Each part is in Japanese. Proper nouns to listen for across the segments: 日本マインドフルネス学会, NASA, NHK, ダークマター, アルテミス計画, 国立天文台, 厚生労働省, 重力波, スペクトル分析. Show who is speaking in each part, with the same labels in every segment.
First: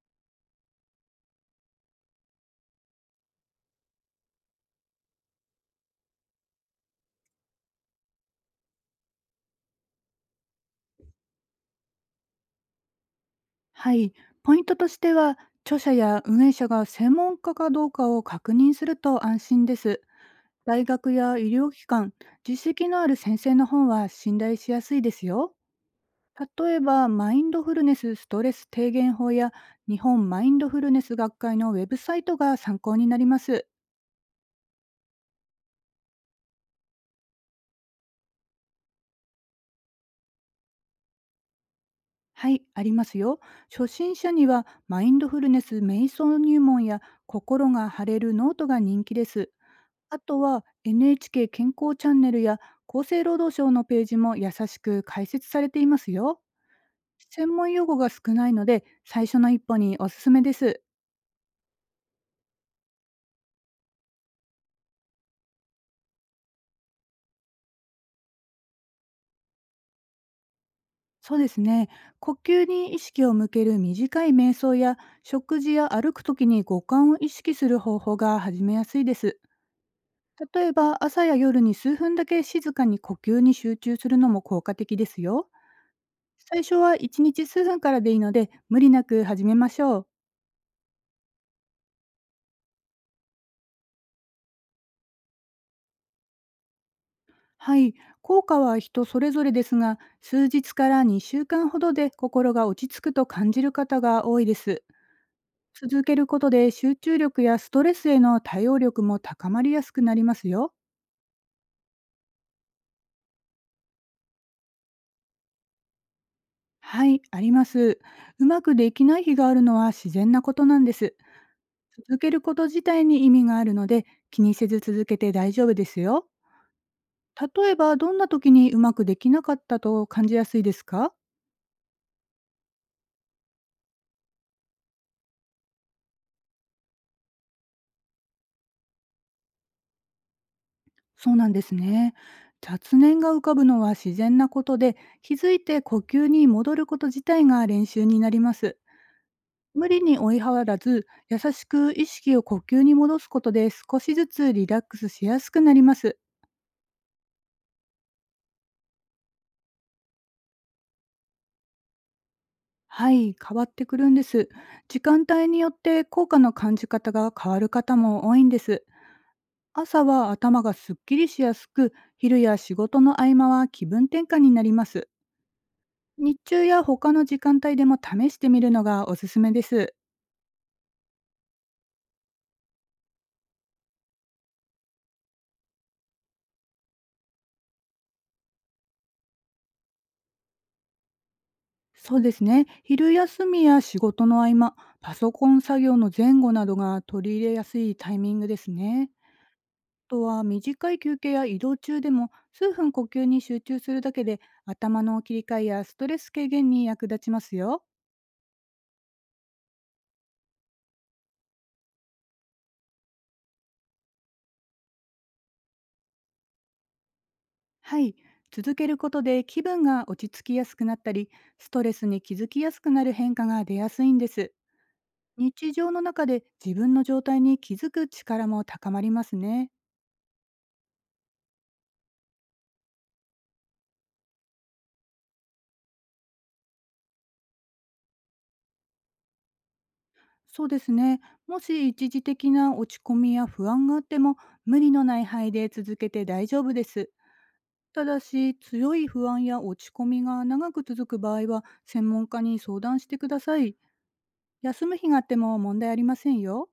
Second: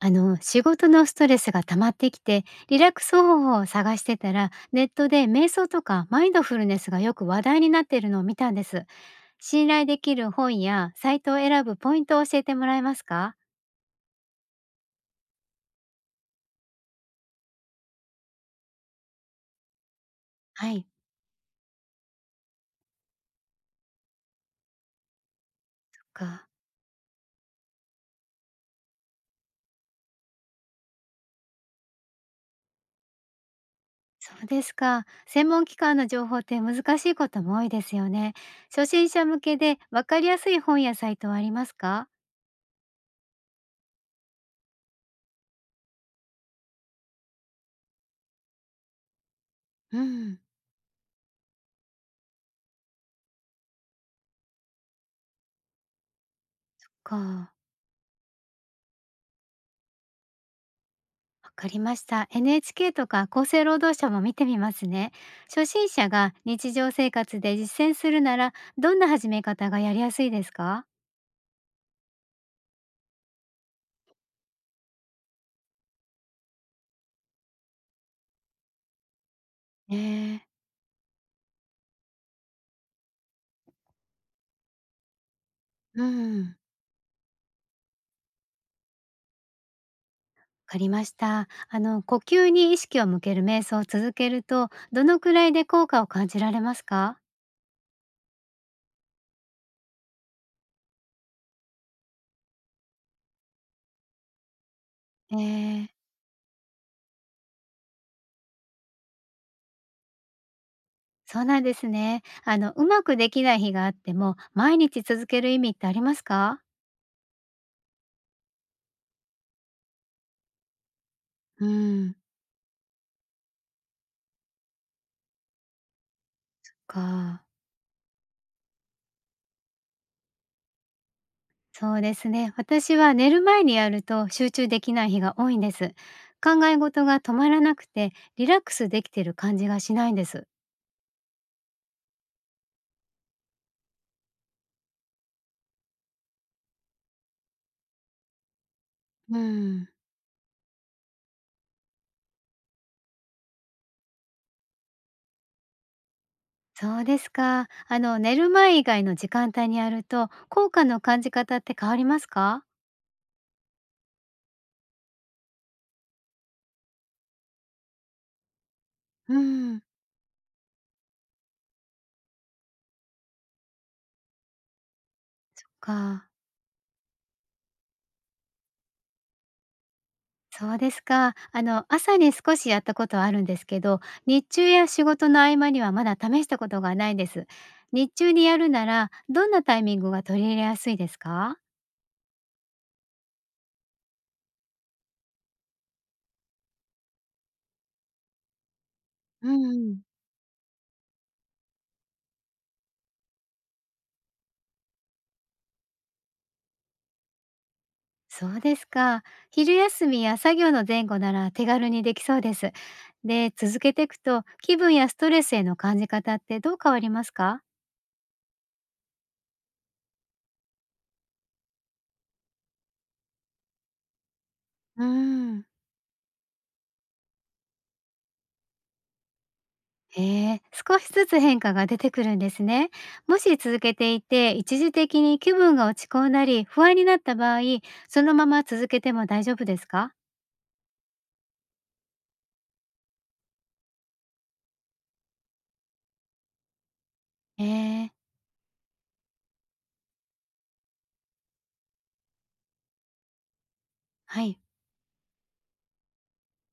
Speaker 1: 仕事のストレスが溜まってきて、リラックス方法を探してたら、ネットで瞑想とかマインドフルネスがよく話題になっているのを見たんです。信頼できる本やサイトを選ぶポイントを教えてもらえますか？
Speaker 2: はい、ポイントとしては著者や運営者が専門家かどうかを確認すると安心です。
Speaker 1: は
Speaker 2: 大
Speaker 1: い。
Speaker 2: 学や医療機関、実績のある先生の本は信頼しやすいですよ。
Speaker 1: か。
Speaker 2: 例えば、マインドフルネスストレス低減法や日本マインドフルネス学会のウェブサイトが参考になります。
Speaker 1: そうですか。専門機関の情報って難しいことも多いですよね。初心者向けでわかりやすい本やサイトはありますか？
Speaker 2: はい、ありますよ。初心者にはマインドフルネス瞑想入門や心が晴れるノートが人気です。
Speaker 1: う
Speaker 2: あ
Speaker 1: ん。
Speaker 2: とは NHK 健康チャンネルや厚生労働省のページも優しく解説されていますよ。
Speaker 1: か。
Speaker 2: 専門用語が少ないので最初の一歩におすすめです。
Speaker 1: わかりました。NHK とか厚生労働省も見てみますね。初心者が日常生活で実践するなら、どんな始め方がやりやすいですか？
Speaker 2: そうですね。呼吸に意識を向ける短い瞑想や食事や歩く時に五感を意識する方法が始めやすいです。
Speaker 1: えー、
Speaker 2: 例えば朝や夜に数分だけ静かに呼吸に集中するのも効果的ですよ。
Speaker 1: うん。
Speaker 2: 最初は1日数分からでいいので無理なく始めましょう。
Speaker 1: わかりました。呼吸に意識を向ける瞑想を続けると、どのくらいで効果を感じられますか？
Speaker 2: はい、効果は人それぞれですが、数日から2週間ほどで心が落ち着くと感じる方が多いです。
Speaker 1: えー、
Speaker 2: 続けることで集中力やストレスへの対応力も高まりやすくなりますよ。
Speaker 1: そうなんですね。うまくできない日があっても、毎日続ける意味ってありますか？
Speaker 2: はい、あります。うまくできない日があるのは自然なことなんです。
Speaker 1: うん。
Speaker 2: 続けること自体に意味があるので、気にせず続けて大丈夫ですよ。
Speaker 1: か。
Speaker 2: 例えば、どんな時にうまくできなかったと感じやすいですか？
Speaker 1: そうですね。私は寝る前にやると集中できない日が多いんです。考え事が止まらなくてリラックスできてる感じがしないんです。
Speaker 2: そうなんですね。雑念が浮かぶのは自然なことで、気づいて呼吸に戻ること自体が練習になります。
Speaker 1: う
Speaker 2: 無
Speaker 1: ん。
Speaker 2: 理に追い払わず、優しく意識を呼吸に戻すことで少しずつリラックスしやすくなります。
Speaker 1: そうですか。あの寝る前以外の時間帯にやると効果の感じ方って変わりますか？
Speaker 2: はい、変わってくるんです。時間帯によって効果の感じ方が変わる方も多いんです。
Speaker 1: うん。
Speaker 2: 朝は頭がすっきりしやすく、昼や仕事の合間は気分転換になります。
Speaker 1: か、
Speaker 2: 日中や他の時間帯でも試してみるのがおすすめです。
Speaker 1: そうですか。あの朝に少しやったことはあるんですけど、日中や仕事の合間にはまだ試したことがないです。日中にやるならどんなタイミングが取り入れやすいですか？
Speaker 2: そうですね。昼休みや仕事の合間、パソコン作業の前後などが取り入れやすいタイミングですね。あ
Speaker 1: うんうん。
Speaker 2: とは短い休憩や移動中でも数分呼吸に集中するだけで頭の切り替えやストレス軽減に役立ちますよ。
Speaker 1: そうですか。昼休みや作業の前後なら手軽にできそうです。で、続けていくと気分やストレスへの感じ方ってどう変わりますか？
Speaker 2: はい。続けることで気分が落ち着きやすくなったり、ストレスに気づきやすくなる変化が出やすいんです。
Speaker 1: うーん。
Speaker 2: 日常の中で自分の状態に気づく力も高まりますね。
Speaker 1: へえ、少しずつ変化が出てくるんですね。もし続けていて一時的に気分が落ち込んだり不安になった場合、そのまま続けても大丈夫ですか？
Speaker 2: そうですね。もし一時的な落ち込みや不安があっても、無理のない範囲で続けて大丈夫です。
Speaker 1: え
Speaker 2: た
Speaker 1: ー、
Speaker 2: だし、強い不安や落ち込みが長く続く場合は、専門家に相談してください。
Speaker 1: はい。
Speaker 2: 休む日があっても問題ありませんよ。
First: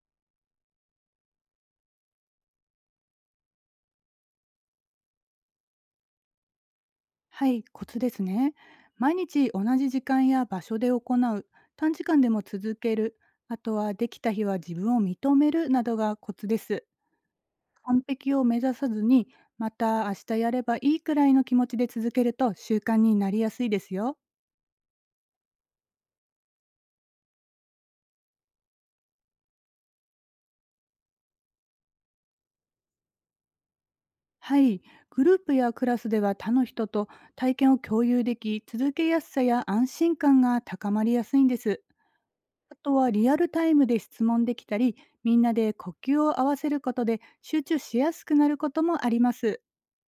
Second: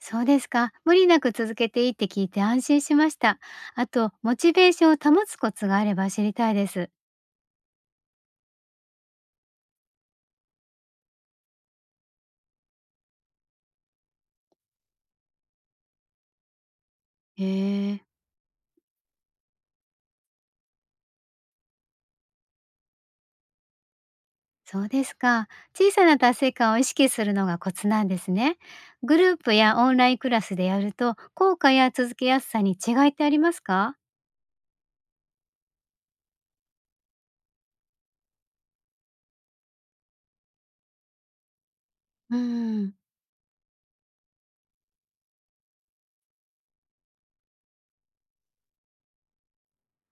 Speaker 1: そうですか。無理なく続けていいって聞いて安心しました。あと、モチベーションを保つコツがあれば知りたいです。
Speaker 2: はい、コツですね。毎日同じ時間や場所で行う。短時間でも続ける。あとはできた日は自分を認めるなどがコツです。
Speaker 1: へえ
Speaker 2: 完
Speaker 1: ー。
Speaker 2: 璧を目指さずに、また明日やればいいくらいの気持ちで続けると習慣になりやすいですよ。
Speaker 1: そうですか。小さな達成感を意識するのがコツなんですね。グループやオンラインクラスでやると、効果や続けやすさに違いってありますか？
Speaker 2: はい、グループやクラスでは他の人と体験を共有でき、続けやすさや安心感が高まりやすいんです。
Speaker 1: うー
Speaker 2: あと
Speaker 1: ん、
Speaker 2: はリアルタイムで質問できたり、みんなで呼吸を合わせることで集中しやすくなることもあります。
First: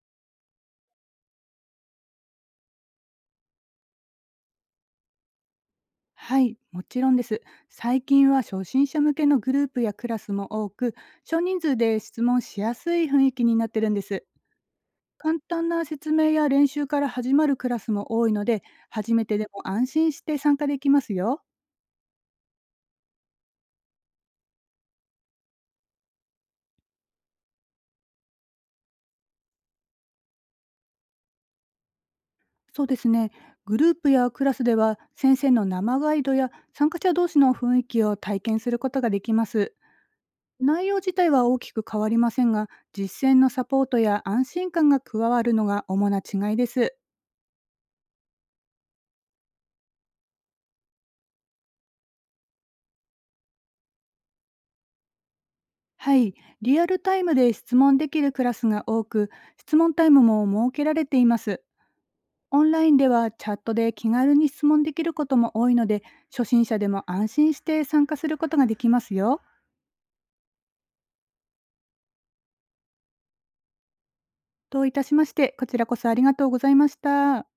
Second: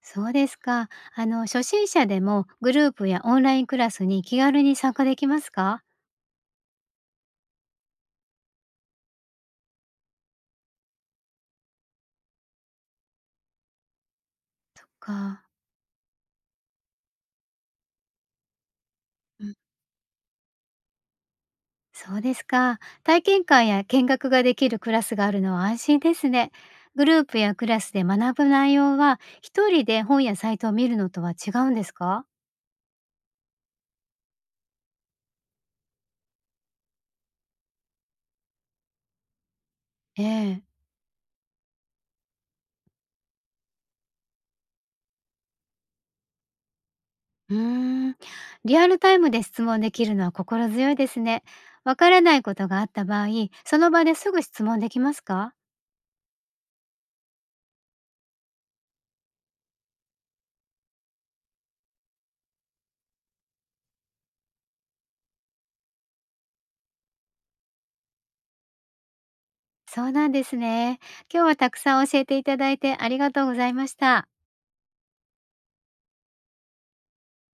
Speaker 1: そうですか。初心者でもグループやオンラインクラスに気軽に参加できますか？
Speaker 2: はい、もちろんです。最近は初心者向けのグループやクラスも多く、少人数で質問しやすい雰囲気になってるんです。
Speaker 1: そっ
Speaker 2: 簡
Speaker 1: か。
Speaker 2: 単な説明や練習から始まるクラスも多いので、初めてで
Speaker 1: うん、
Speaker 2: も安心して参加できますよ。
Speaker 1: そうですか。体験会や見学ができるクラスがあるのは安心ですね。グループやクラスで学ぶ内容は、一人で本やサイトを見るのとは違うんですか？
Speaker 2: そうですね。グループやクラスでは先生の生ガイドや参加者同士の雰囲気を体験することができます。
Speaker 1: ええ。
Speaker 2: 内容自体は大きく変わりませんが、実践のサポートや安心感が加わるのが主な違いです。
Speaker 1: うーん、リアルタイムで質問できるのは心強いですね。わからないことがあった場合、その場ですぐ質問できますか？
Speaker 2: はい、リアルタイムで質問できるクラスが多く、質問タイムも設けられています。オンラインではチャットで気軽に質問できることも多いので、初心者でも安心して参加することができますよ。
Speaker 1: そうなんですね。今日はたくさん教えていただいてありがとうございました。
Speaker 2: どういたしまして、こちらこそありがとうございました。